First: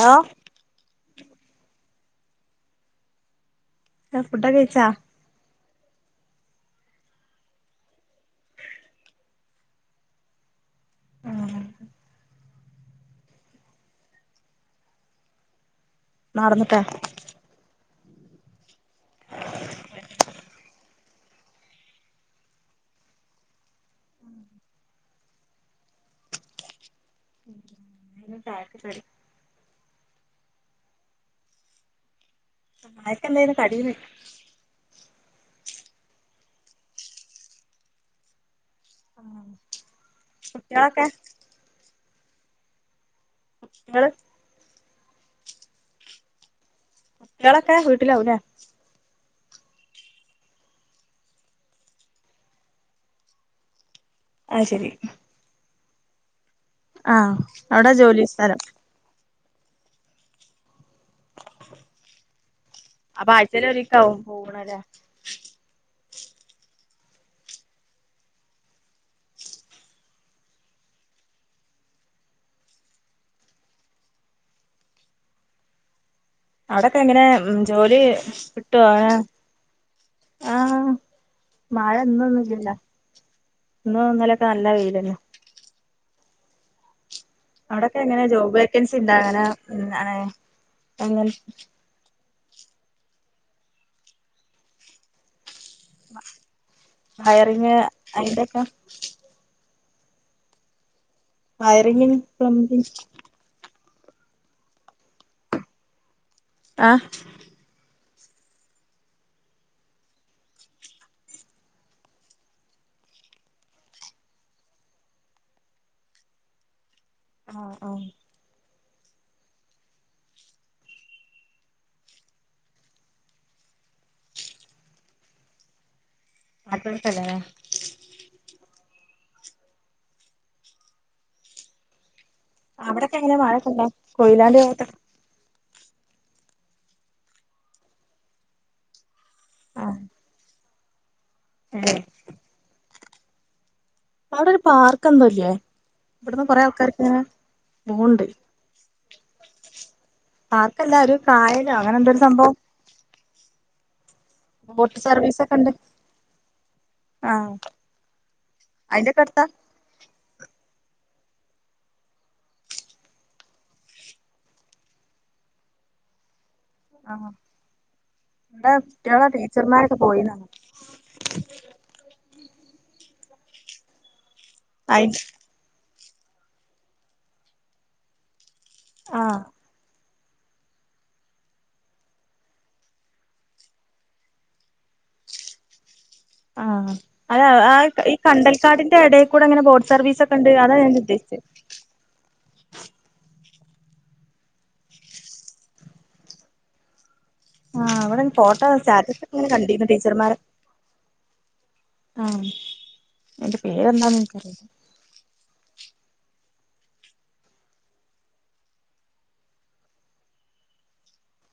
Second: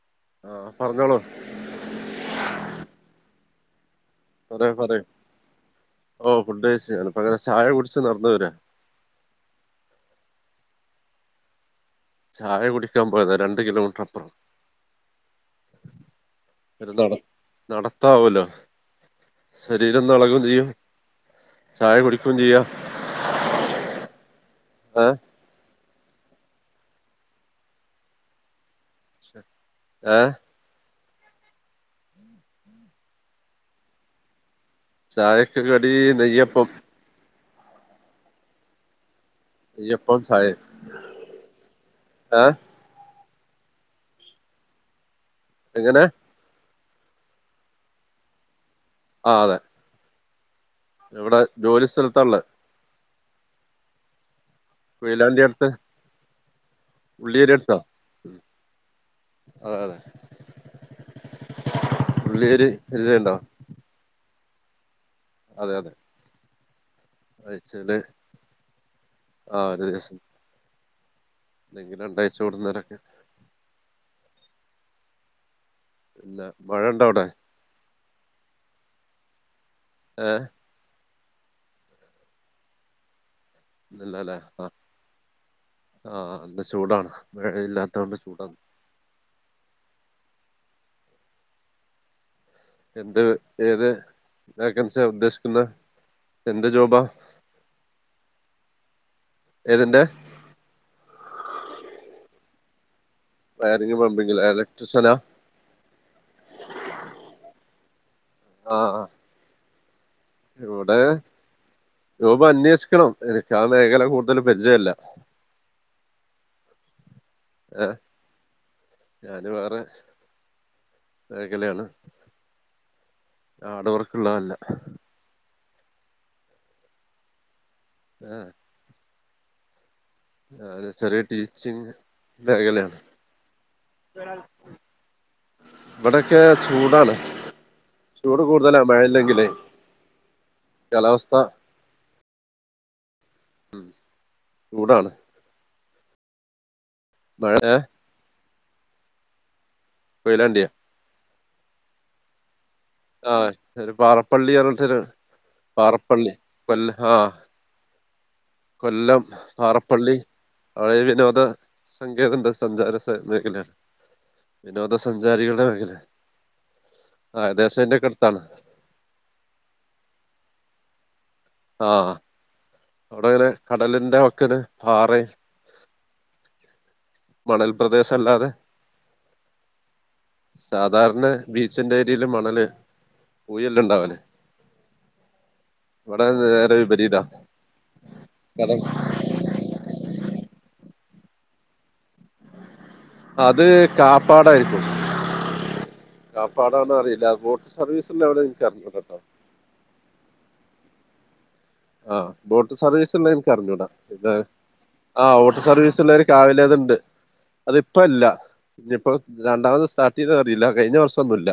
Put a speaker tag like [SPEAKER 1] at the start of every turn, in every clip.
[SPEAKER 1] Hello
[SPEAKER 2] ആ പറഞ്ഞോളൂ.
[SPEAKER 1] ആ ഫുട്ട്
[SPEAKER 2] പറയൂ
[SPEAKER 1] കഴിച്ചാ.
[SPEAKER 2] പറയൂ ഓ ഫുഡ് കഴിച്ച് ഞാനപ്പ അങ്ങനെ ചായ കുടിച്ച് നടന്ന് വരിക.
[SPEAKER 1] ആ.
[SPEAKER 2] ചായ കുടിക്കാൻ പോയതാ രണ്ട് കിലോമീറ്റർ അപ്പുറം.
[SPEAKER 1] നടന്നിട്ടാ
[SPEAKER 2] ഒരു നട നട. ത്താവേല്ലോ, ശരീരം ഒന്ന് ഇളക്കുകയും ചെയ്യും. ചായ കുടിക്കയും ചെയ്യാം ഹ.
[SPEAKER 1] ചായക്ക് കടി [unintelligible]
[SPEAKER 2] ഏ
[SPEAKER 1] ചായക്കെന്തായി കടിയന്ന്.
[SPEAKER 2] ചായക്ക് കടി നെയ്യപ്പം. നെയ്യപ്പം ചായെ.
[SPEAKER 1] കുട്ടികളൊക്കെ
[SPEAKER 2] ആഹ
[SPEAKER 1] കുട്ടികൾ
[SPEAKER 2] എങ്ങനെ.
[SPEAKER 1] കുട്ടികളൊക്കെ വീട്ടിലാവുല്ലേ.
[SPEAKER 2] ആ അതെ. ഇവിടെ ജോലി സ്ഥലത്തുള്ള.
[SPEAKER 1] അത്
[SPEAKER 2] വെയിലാണ്ടി അടുത്ത്.
[SPEAKER 1] ആ
[SPEAKER 2] ഉള്ളിയേരി അടുത്താ
[SPEAKER 1] അവിടെ ജോലി
[SPEAKER 2] ഉം,
[SPEAKER 1] സ്ഥലം.
[SPEAKER 2] അതെ അതെ. ഉള്ളിയേരി
[SPEAKER 1] അപ്പൊ
[SPEAKER 2] പരിചയണ്ടോ
[SPEAKER 1] ആഴ്ച്ചല് ഒരിക്കാവും. പോണലെ
[SPEAKER 2] അതെ അതെ അയച്ചല് ആ ഒരു ദിവസം എല്ലെങ്കിൽ രണ്ടാഴ്ച കൊടുുന്നേരൊക്കെ പിന്നെ മഴ
[SPEAKER 1] അവിടെൊക്കെ
[SPEAKER 2] ഉണ്ടോ
[SPEAKER 1] എങ്ങനെ
[SPEAKER 2] അവിടെ
[SPEAKER 1] ജോലി കിട്ടോ
[SPEAKER 2] ഏ
[SPEAKER 1] മഴൊന്നൊന്നുംല്ലല്ലോ ഇന്നും
[SPEAKER 2] ഇല്ലല്ലേ
[SPEAKER 1] ന്നലൊക്കെ
[SPEAKER 2] ആ
[SPEAKER 1] നല്ല വെയിലല്ലേ
[SPEAKER 2] ആഹ് ചൂടാണ്
[SPEAKER 1] അവിടൊക്കെ
[SPEAKER 2] മഴയില്ലാത്തോണ്ട്
[SPEAKER 1] എങ്ങനെ ജോബ്
[SPEAKER 2] ചൂടാണ്
[SPEAKER 1] വേക്കൻസി ഉണ്ടാങ്ങനെ ആണ് അ
[SPEAKER 2] എന്ത് ഏത് വേക്കൻസിയാ ഉദ്ദേശ
[SPEAKER 1] ഹയറിങ് അയിന്റെക്കെ
[SPEAKER 2] ഏതിന്റെ
[SPEAKER 1] വയറിങ്ങ് പ്ലംബിങ്
[SPEAKER 2] വയറിംഗ് പ്ലംബിംഗ് ലെ എലക്ട്രിഷനാ
[SPEAKER 1] ആ
[SPEAKER 2] ആഹ് ആഹ് ഇവിടെ രൂപ അന്വേഷിക്കണം എനിക്ക് ആ മേഖല കൂടുതൽ പരിചയല്ല
[SPEAKER 1] ആഹ്
[SPEAKER 2] ഏഹ്
[SPEAKER 1] ആഹ്
[SPEAKER 2] ഞാന് വേറെ മേഖലയാണ് ആട്വർക്കള്ളതല്ല
[SPEAKER 1] മാറ്റോടുത്തല്ലലേ
[SPEAKER 2] അതെ ചെറ്യേ ടീച്ചിംഗ്
[SPEAKER 1] അവിടൊക്കെ എങ്ങനെ വാഴക്കെണ്ടൊ കൊയിലാണ്ടി ഭാഗത്തൊക്കെ
[SPEAKER 2] ഇവിടൊക്കെ ചൂടാണ് ചൂട് കൂടുതലാണ് മഴല്ലെങ്കിൽ ല്ലെ കാലാവസ്ഥ
[SPEAKER 1] ഏ അവിടെ ഒരു പാർക്ക്
[SPEAKER 2] ചൂടാണ്
[SPEAKER 1] എന്തോല്ലേ ഇവിടന്ന് കൊറെ ആൾക്കാര്
[SPEAKER 2] മഴ
[SPEAKER 1] ങ്ങനെപോവ്ണ്ട്
[SPEAKER 2] കൊയിലാണ്ടിയാ
[SPEAKER 1] പാർക്കെല്ലാരും കായല് അങ്ങനെ ന്തൊരു സംഭവം
[SPEAKER 2] ആഹ് ശരി പാറ പള്ളിറഞ്ഞിട്ടൊര്
[SPEAKER 1] ബോട്ട് സർവീസ് ഒക്കെ ഉണ്ട്
[SPEAKER 2] പാറപ്പള്ളി പ ആ
[SPEAKER 1] ആഹ്
[SPEAKER 2] കൊല്ലം
[SPEAKER 1] അയിന്റെക്കെ അടുത്താ
[SPEAKER 2] പാറപ്പള്ളി അഴിവിനോ സങ്കേത സഞ്ചാര മേഖലയാണ് വിനോദ സഞ്ചാരികളുടെ മേഖല
[SPEAKER 1] ആ
[SPEAKER 2] ഏകദേശം എന്റെയൊക്കെ അടുത്താണ്
[SPEAKER 1] വടെ കുട്ട്യാള ടീച്ചർമാരൊക്കെ പോയിണ് [unintelligible]
[SPEAKER 2] ആഹ് അവിടെ ഇങ്ങനെ കടലിന്റെ ക്ക് ന്
[SPEAKER 1] അയി
[SPEAKER 2] പാറ മണൽ പ്രദേശല്ലാതെ
[SPEAKER 1] ആഹ്
[SPEAKER 2] സാധാരണ ബീച്ചിന്റെ ഏരിയില് മണല് ഊയെല്ണ്ടാവലേ
[SPEAKER 1] ആഹ് അത ആ ഈ
[SPEAKER 2] കടൽ
[SPEAKER 1] കണ്ടൽക്കാടിന്റെ എടേക്കൂടെങ്ങനെ ബോട്ട് സർവീസ് ഒക്കെ ഉണ്ട് അതാഞാൻ ചോ യ്ച്ചെ
[SPEAKER 2] അത് കാപ്പാടായിരിക്കും കാപ്പാട്ടാണ് അറീല
[SPEAKER 1] ആഹ അവിടെ ഫോട്ടോ സ്റ്റാറ്റസക്കെങ്ങനെ കണ്ടിരുന്നു ടീച്ചർമാരെ
[SPEAKER 2] ആഹ
[SPEAKER 1] ആഹ്
[SPEAKER 2] ബോട്ട് സർവീസ് ള്ളെ
[SPEAKER 1] അയിന്റെ
[SPEAKER 2] ഇൻക്കറിഞ്ഞൂടാ
[SPEAKER 1] പേരെന്താന്ന്
[SPEAKER 2] ഇത്
[SPEAKER 1] എനിക്കറിയില്ല
[SPEAKER 2] ആ ബോട്ട് സർവീസ് ത്ത്ള്ളരു കാവിലത്ണ്ട് അത്പ്പല്ല ഇനിപ്പോ രണ്ടാമത് സ്റ്റാർട്ട് ചെയ്തതറിയില്ല കഴിഞ്ഞ വർഷം ഒന്നുല്ല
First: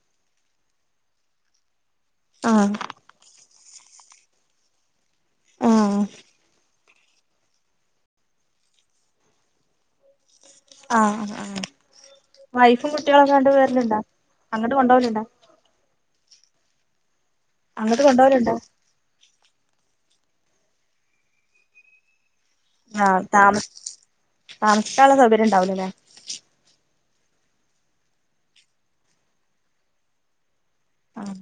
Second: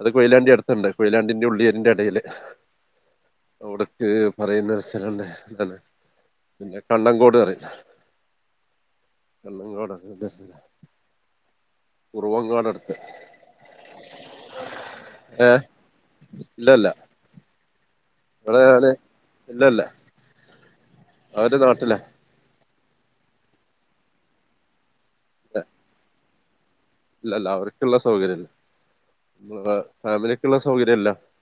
[SPEAKER 2] അത് കൊയിലാണ്ടി അട്ത്ത്ണ്ട് കൊയിലാണ്ടിന്റെഉള്ളിരിന്റെടു എടീല്
[SPEAKER 1] ആഹ്
[SPEAKER 2] അവിടക്ക് പറയുന്നൊരു സ്ഥലണ്ടേ എന്താണ്
[SPEAKER 1] ആഹ്
[SPEAKER 2] പിന്നെ കണ്ടങ്കോട് അറീലെ കണ്ട ങ്കോട്
[SPEAKER 1] ആഹ ആഹ വൈഫും
[SPEAKER 2] അടുത്ത്
[SPEAKER 1] കുട്ടികളൊക്കെ ങ്ങട്ട് വരല്ണ്ടോഅങ്ങട്ട് കൊണ്ടോകല്ണ്ടോ
[SPEAKER 2] ഇല്ലല്ല ഇവിടെ ഞാന് ഇല്ലല്ല അവര് നാട്ടിലാ
[SPEAKER 1] ആഹ് താമസി ആണ് ക്കാള്ള. സൗകര്യം ഉണ്ടാവൂലല്ലേ
[SPEAKER 2] ഇല്ലല്ല അവർക്ക്ള്ള സൗകര്യല്ല ഫാമിലിക്ക്ള്ള സൗകര്യല്ല
[SPEAKER 1] ആഹ്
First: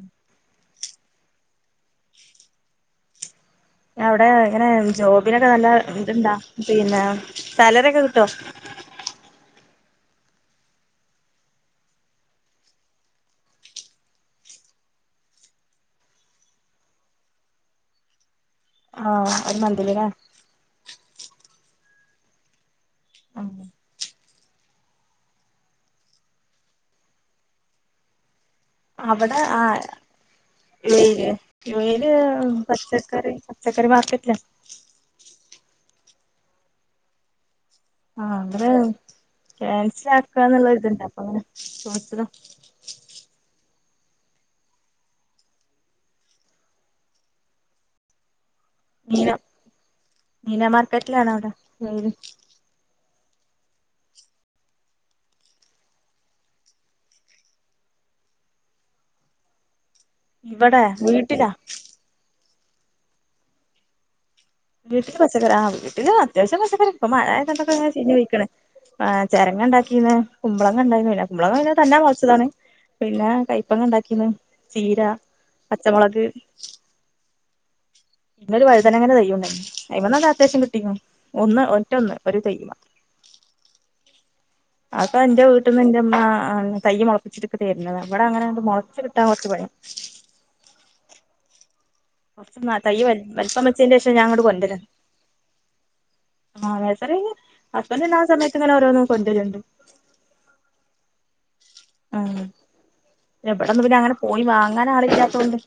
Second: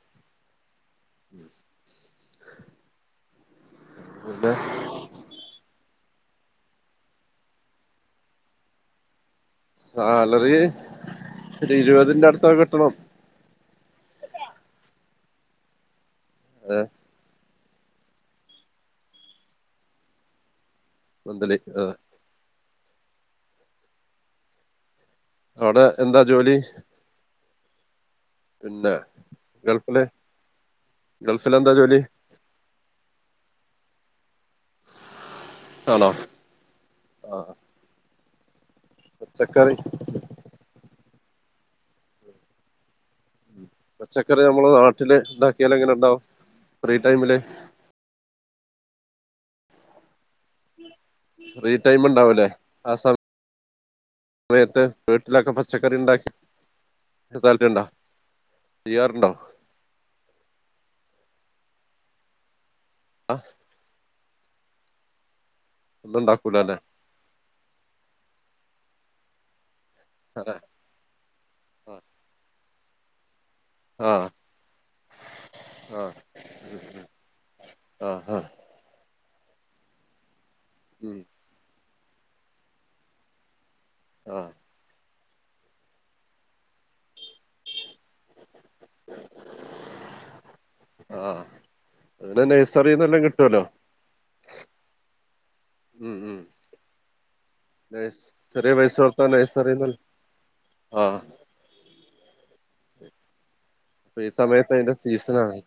[SPEAKER 1] അവിടെ എങ്ങനെ ജോബിനൊക്കെ നല്ല എന്തുണ്ടാ പിന്നെ സാലറി ഒക്കെ കിട്ടോ?
[SPEAKER 2] സാലറി ഒരു ഇരുപതിന്റെ അടുത്ത കിട്ടണം. അതെ.
[SPEAKER 1] ആഹ് ഒരു മന്തില് ല്ലെ?
[SPEAKER 2] മന്ത്ലി ആഹ്.
[SPEAKER 1] ആ
[SPEAKER 2] അവിടെ എന്താ ജോലി? പിന്നെ
[SPEAKER 1] അവിടെ ആ
[SPEAKER 2] ഗൾഫില്
[SPEAKER 1] മെയില്
[SPEAKER 2] ഗൾഫിൽ എന്താ ജോലി
[SPEAKER 1] മെയില് പച്ചക്കറി ച്ചക്കറി മാർക്കറ്റിലാ.
[SPEAKER 2] [unintelligible] ആഹ്
[SPEAKER 1] ആഹ് അത് ക്യാൻസൽ ആക്കാന്നുള്ള ഇതുണ്ട അങ്ങനെ ചോയ്ച്ചതാ.
[SPEAKER 2] പച്ചക്കറി നമ്മള് നാട്ടില് ഉണ്ടാക്കിയാല എങ്ങനെ ഉണ്ടാവും ഫ്രീ ടൈമില്?
[SPEAKER 1] [unintelligible] മാർക്കറ്റിലാണ് അവിടെ
[SPEAKER 2] ഫ്രീ ടൈം ഉണ്ടാവുംല്ലേ ആ സ മയത്ത് വീട്ടിലൊക്കെ പച്ചക്കറി ഉണ്ടാ [unintelligible] ചെയ്യാറുണ്ടോ?
[SPEAKER 1] ഇവിടെ വീട്ടിലാ?
[SPEAKER 2] ആഹ്
[SPEAKER 1] വീട്ടിൽ പച്ച പച്ചക്കറി ആ വീട്ടിൽ
[SPEAKER 2] ഒന്നും
[SPEAKER 1] അത്യാവശ്യം
[SPEAKER 2] ഉണ്ടാക്കൂലല്ലേ
[SPEAKER 1] പച്ചക്കറി ഇപ്പോ മഴയായതുകൊണ്ടൊക്കെ അങ്ങനെ [unintelligible] ആ ചിരങ്ങണ്ടാ
[SPEAKER 2] ആ
[SPEAKER 1] കുമ്പളങ്ങണ്ടെ കുമ്പളങ്ങ ക തന്നെ മുളതാണ് പിന്നെ ഇപ്പ
[SPEAKER 2] ആ
[SPEAKER 1] ഉണ്ടാക്കിന്ന് ചീര പച്ചമുളക്
[SPEAKER 2] ആ ആ
[SPEAKER 1] [inaudible] [inaudible]
[SPEAKER 2] ഉം
[SPEAKER 1] ഒന്ന് റ്റൊന്ന് ഒരു തൈ
[SPEAKER 2] ആ
[SPEAKER 1] അപ്പൊ എന്റെ വീട്ടിൽ നിന്ന് എന്റെമ്മ തയ്യ മുളപ്പിച്ചിടുക്ക തരുന്നത് അവിടെ അങ്ങനെ മുളച്ച കിട്ടാൻ കുറച്ച് പറയയും
[SPEAKER 2] ആഹ
[SPEAKER 1] കൊറച്ച തയ്യ വലപ്പം വച്ചേന്റെ ശേഷം ഞാങ്ങോട് കൊണ്ടുവന്ന്
[SPEAKER 2] ഉം ഉം
[SPEAKER 1] ആസ ഹസ്ബൻഡ
[SPEAKER 2] നഴ്സ്
[SPEAKER 1] സമയത്ത് ഇങ്ങനെ
[SPEAKER 2] ചെറിയ പൈസ
[SPEAKER 1] ഓരോന്നും
[SPEAKER 2] കൊടുത്താ
[SPEAKER 1] കൊണ്ടരുണ്ട്
[SPEAKER 2] നഴ്സറിന്നല്ല ആ
[SPEAKER 1] എവിടെന്ന് പിന്നെ അങ്ങനെ
[SPEAKER 2] അപ്പൊ ഈ
[SPEAKER 1] പോയി
[SPEAKER 2] സമയത്ത്
[SPEAKER 1] വാങ്ങാൻ
[SPEAKER 2] അതിന്റെ
[SPEAKER 1] ആള ഇല്ലാത്തൊണ്ട്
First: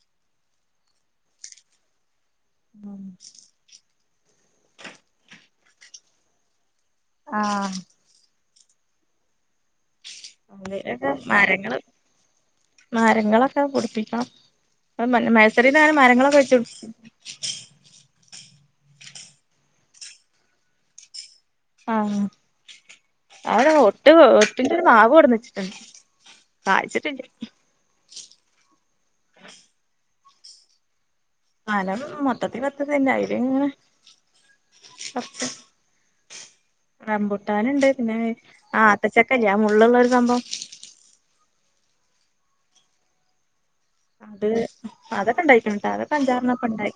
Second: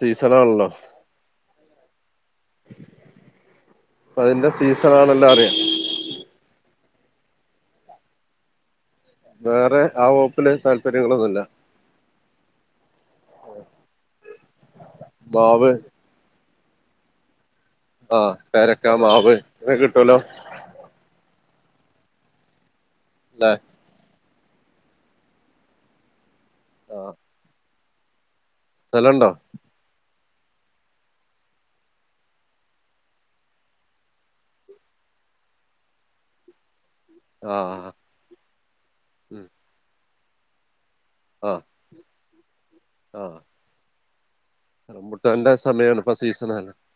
[SPEAKER 2] സീസൺ ആണെലോ അതിന്റെ സീസണ ആണെല്ലാം അറിയാം
[SPEAKER 1] ആഹ
[SPEAKER 2] വേറെ ആ വകുപ്പില്
[SPEAKER 1] അക്കെ
[SPEAKER 2] താല്പര്യങ്ങളൊന്നുല്ല
[SPEAKER 1] മരങ്ങ മരങ്ങളൊക്കെ കുടിപ്പിക്കണം
[SPEAKER 2] മാവ്
[SPEAKER 1] മൈസറിന്ന് മരങ്ങളൊക്കെ വെച്ച [unintelligible]
[SPEAKER 2] ആഹ പേരക്ക മാവ് ഇങ്ങൊെ കിട്ടുവലോ
[SPEAKER 1] ആഹ
[SPEAKER 2] അല്ലെ
[SPEAKER 1] [inaudible] പിന്റെ ഒരു നാാവോടന്ന് വെച്ചിട്ടുണ്ട്
[SPEAKER 2] ആ
[SPEAKER 1] ആചരില്ല
[SPEAKER 2] സ്ഥലണ്ടോ
[SPEAKER 1] പനം മൊട്ടത്തി പത്തത്തിന്റൊയിരും ഇങ്ങനെ പത്ത്
[SPEAKER 2] ആ
[SPEAKER 1] റമ്പുട്ടാൻ ഉണ്ട് പിന്നെ ആ അത്തച്ചക്ക ഞാൻ മുള്ളുള്ള സംഭവം
[SPEAKER 2] ആഹാ ആഹ്
[SPEAKER 1] അത് അതൊക്കെണ്ടായിക്ക്ണ് ട്ടാ അതൊക്കെ അഞ്ചാറെന്നൊക്കെ ഇണ്ടായി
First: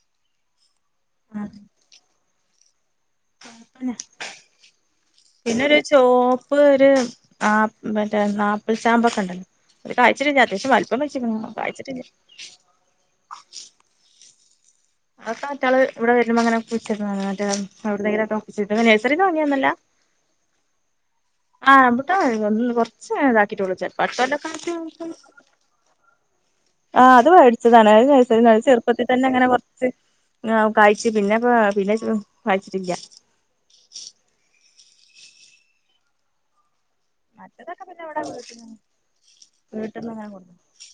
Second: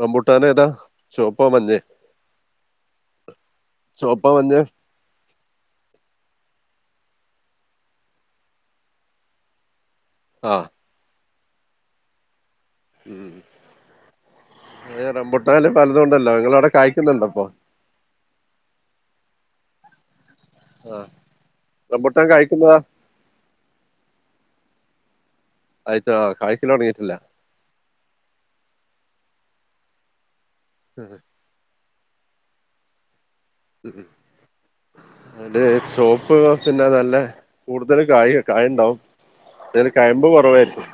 [SPEAKER 2] റംബുട്ടാന് ഏതാ ചോപ്പൊ മഞെ ചോപ്പ മഞെ
[SPEAKER 1] പിന്നൊരു ചോപ്പ് ഒരു ആഹ് മറ്റേ ആപ്പിൾ ചാമ്പക്കെണ്ടല്ലോ ഒരാഴ്ചിരുന്ന
[SPEAKER 2] ആ
[SPEAKER 1] അത്യാവശ്യം വൽപം വെചുകുണൂ പഴ്ച്ചിട്ടില്ല
[SPEAKER 2] ഉം ഏ,
[SPEAKER 1] അതാ
[SPEAKER 2] റംബൂട്ടാനില്
[SPEAKER 1] മറ്റാള്
[SPEAKER 2] പലതും
[SPEAKER 1] ഇവ്ടെ
[SPEAKER 2] ഉണ്ടല്ലോ
[SPEAKER 1] വരുമ്പൊങ്ങന
[SPEAKER 2] നിങ്ങളവിടെ
[SPEAKER 1] കുഴിച്ച്ട്ണാണ്
[SPEAKER 2] കായ്ക്കുന്നുണ്ടോ
[SPEAKER 1] മറ്റ
[SPEAKER 2] ഇപ്പൊ
[SPEAKER 1] എവിടെന്നെങ്കിലൊക്കെ ഒപ്പിച്ചിട്ട് നൈസരീന്ന് വാ ങ്ങിന്നൊല്ല
[SPEAKER 2] ആ
[SPEAKER 1] ആഹബുട്ടാൻ
[SPEAKER 2] റംബൂട്ടാൻ
[SPEAKER 1] ഒ
[SPEAKER 2] കായ്ക്കുന്നതാ
[SPEAKER 1] കൊറച്ച്ങ താക്കിട്ടൊള്ളു ചെൽപ്പ അട്ത്ത കൊല്ലക്കായിട്ട്
[SPEAKER 2] ആയിട്ട് ആ കായ്ക്കൽ
[SPEAKER 1] ആ
[SPEAKER 2] തുടങ്ങിയിട്ടില്ല
[SPEAKER 1] അത് വേടിച്ചതാണ് അത് നൈസരീന്ന് വേ ചെറുപ്പത്തി തന്നെ ങ്ങനെ പറിച്ച് ആ കഴ്ച്ച് പിന്നെപാ പിന്നെ ഉം വായിച്ചിട്ടില്ല
[SPEAKER 2] അതേ സോപ്പ്
[SPEAKER 1] മറ്റതൊക്കെ പിന്നെവ്ടെ വീട്ട്ന്നെന്നെ
[SPEAKER 2] ഉണ്ടാവും അതിന് കയമ്പ്
[SPEAKER 1] വീട്ട്ന്ന്ങ്ങനെ
[SPEAKER 2] കുറവായിരിക്കും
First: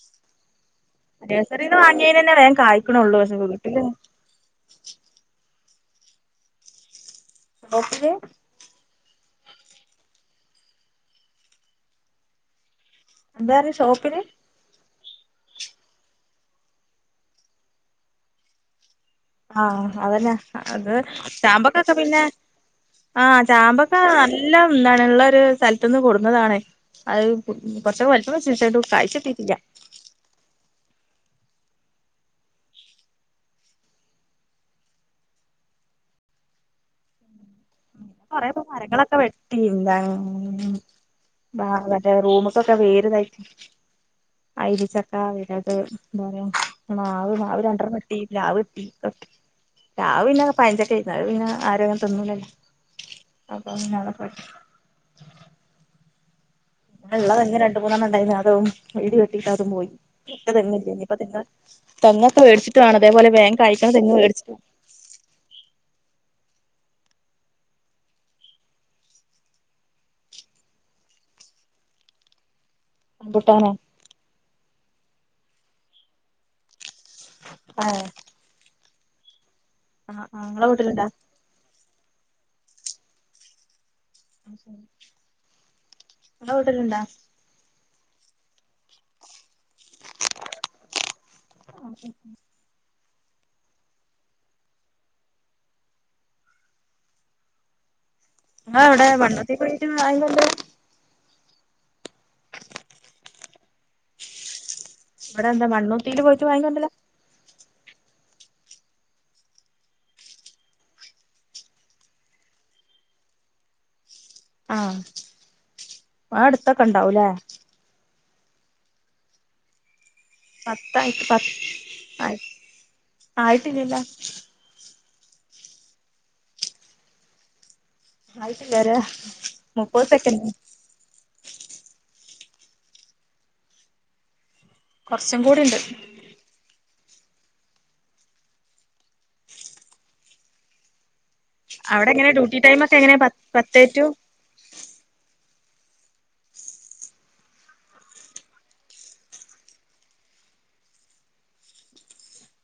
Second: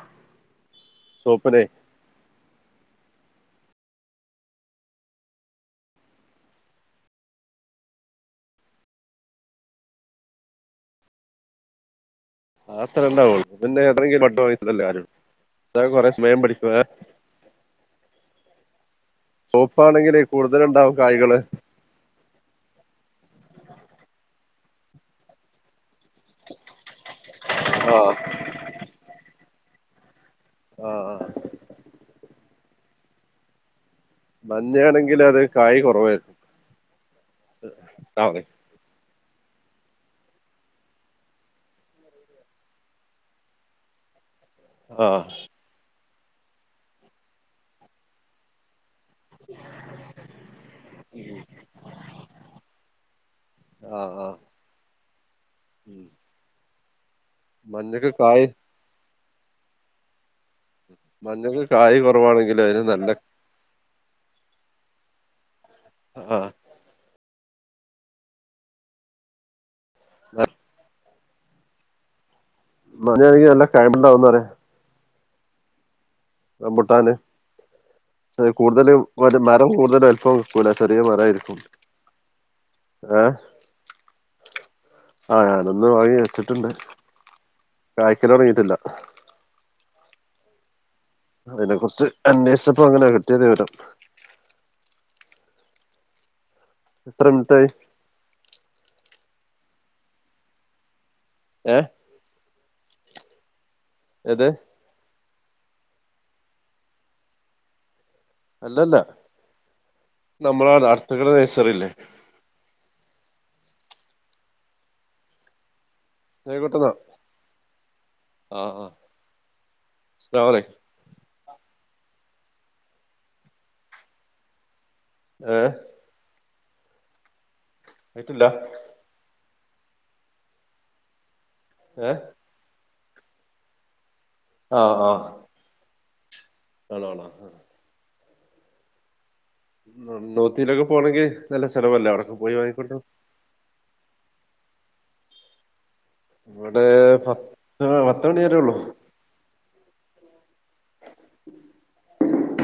[SPEAKER 2] ചുവപ്പിനെ
[SPEAKER 1] നഴ്സറീന്ന് വാങ്ങീനെന്നെ വേം കായ്ക്കൊണുള്ളൂ പഷെ ഇല്ല [unintelligible]
[SPEAKER 2] ആ അത്രെ ഇണ്ടാവൊള്ളൂ
[SPEAKER 1] എന്താ പറഞ്ഞെ
[SPEAKER 2] പിന്നെ എത്തണെങ്കി
[SPEAKER 1] ഷോപ്പില്
[SPEAKER 2] [unintelligible] വാങ്ങിച്ചതല്ലേ ആരട്തും എതാ കൊറെ സ്മയം പഠിക്കുവാ
[SPEAKER 1] ആഹ് അതെന്നെ അത്
[SPEAKER 2] കൂടുതലുണ്ടാവും കായ്കള്
[SPEAKER 1] ചാമ്പക്കൊക്കെ പിന്നെ ആഹ് ചാമ്പക്കാ ഇല്ലാം എന്താണ് ഇള്ളൊര് സ്ഥ ട്ടന്ന് കൊടുന്നതാണ് അത്
[SPEAKER 2] ആ
[SPEAKER 1] കൊറച്ചൊകെ വൽപ്പം വെച്ച്ണ് പഷേ അത് കാഴ്ച്ചിട്ടീട്ടില്ല
[SPEAKER 2] ആ ആ മഞ്ഞയാണങ്കിലത് കായി കൊറവായി
[SPEAKER 1] കൊറെപോ മരങ്ങളൊക്കെ വെ തീ [unintelligible] ബാ മറ്റേ റൂമ്കൊക്കെ വേര്തായിട്ട് ഐരി
[SPEAKER 2] ആ
[SPEAKER 1] ചക്ക വെരത് എന്താ റയാ മാവ് മാവ് രണ്ടണം വെട്ടി പ്ലാവ് ഇർതി പ്ലാവ് പിന്നെ പയഞ്ചക്കായിരുന്നു അത് പിന്നെ ആരുങ്ങനെ തിന്നൂലല്ലോ അപം
[SPEAKER 2] ആ
[SPEAKER 1] ന്നാളെ പെ
[SPEAKER 2] ആ. ഉം.
[SPEAKER 1] ള്ളതെെ രണ്ട
[SPEAKER 2] മഞ്ഞക്ക്
[SPEAKER 1] മൂന്നെണ്ണംണ്ടായി
[SPEAKER 2] കായ
[SPEAKER 1] അതും ഇടി വ കട്ടതും പോയി ഇ തന്നില്ല ഇപ്പ നിൾ
[SPEAKER 2] മഞ്ഞക്ക് കായ്
[SPEAKER 1] തങ്ങെ
[SPEAKER 2] കുറവാണെങ്കിലും അതിന്
[SPEAKER 1] മേടിച്ചിട്ടാണ്
[SPEAKER 2] നല്ല
[SPEAKER 1] അതേപോലെ വേ കൈ അ മേടിച്ച
[SPEAKER 2] ആ ആ മഞ്ഞാണെകിൽ നല്ല
[SPEAKER 1] റംബൂട്ടാനോ
[SPEAKER 2] കയംണ്ടാവുന്നറിയാ ആ ഭുട്ടൻ
[SPEAKER 1] ആഹ
[SPEAKER 2] ഒത് മാ മ കൂടുതൽ അലുപ്പം വൽക്കൂല ചെറിയ മറ ആയിരിക്കും ആഹ ആ ഞാനൊന്ന് വാങ്ങി
[SPEAKER 1] ഇങ്ങളെ
[SPEAKER 2] വച്ചിട്ടുണ്ട്
[SPEAKER 1] വീട്ടിലുണ്ടാ
[SPEAKER 2] കായ്ക്കല ഉടങ്ങിട്ടില്ല അതിനെ കുുറിച്ച് അന്വേഷിച്ചപ്പോ അങ്ങനെ കിട്ടെ അറ്റേ ദവിട്ടം എത്ര മിനിട്ടായി
[SPEAKER 1] ആ അവിടെ വണ്ണത്തിേ പോയിട്ട് അയൊണ്ട്
[SPEAKER 2] ഏഹ എത്
[SPEAKER 1] ഇവിടെ എന്താ മണ്ണൂട്ടീൽ പോയിട്ട് വാങ്ങിക്കൊണ്ടല്ലോ
[SPEAKER 2] അല്ലല്ല നമ്മള അടുത്ത കടെ നഴസറില്ലേ
[SPEAKER 1] ആഹ ആ അടുത്തൊക്കെ ഉണ്ടാവൂലേ
[SPEAKER 2] ആഹ ആ അസ്സലാമു അലൈക്കും
[SPEAKER 1] പത്തായിട്ട പത്ത് ആയി ആയിട്ടില്ലില്ല
[SPEAKER 2] ഏഹ
[SPEAKER 1] ആയിട്ടില്ലാര മുപ്പത് സെക്കൻഡ
[SPEAKER 2] ഏ
[SPEAKER 1] കുറച്ചും കൂടി ഉണ്ട്
[SPEAKER 2] ആണണ ആ നോതി ലക പോണ ഗ
[SPEAKER 1] അവിടെ എങ്ങനെ ഡ്യൂട്ടി ടൈമ ഒക്കെ എങ്ങനാ പത്തേറ്റു
[SPEAKER 2] ഇവിടെ പത്ത് പത്ത മണി വര ഉള്ളു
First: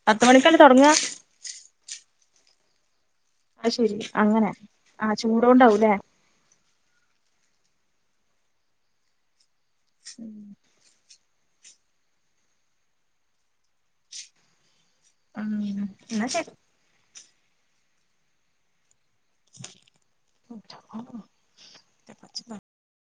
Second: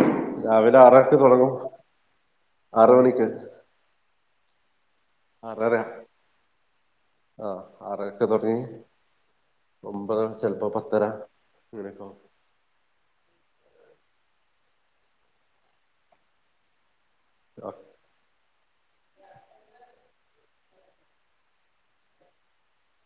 [SPEAKER 1] പത്ത മണിക്കല്ല തുടങ്ങാ
[SPEAKER 2] അറ മണിക്ക്
[SPEAKER 1] അ ശെരി അങ്ങനെ ആഹ് ചൂടോണ്ടാവൂലെ
[SPEAKER 2] ആഹ് ആറരക്ക് തൊടങ്ങി ഒമ്പത്
[SPEAKER 1] ഉം
[SPEAKER 2] ചെലപ്പം പത്തര ഇങ്ങനക്കെവും
[SPEAKER 1] ഉം ന്നാ ശെരി
[SPEAKER 2] [unintelligible]
[SPEAKER 1] [unintelligible]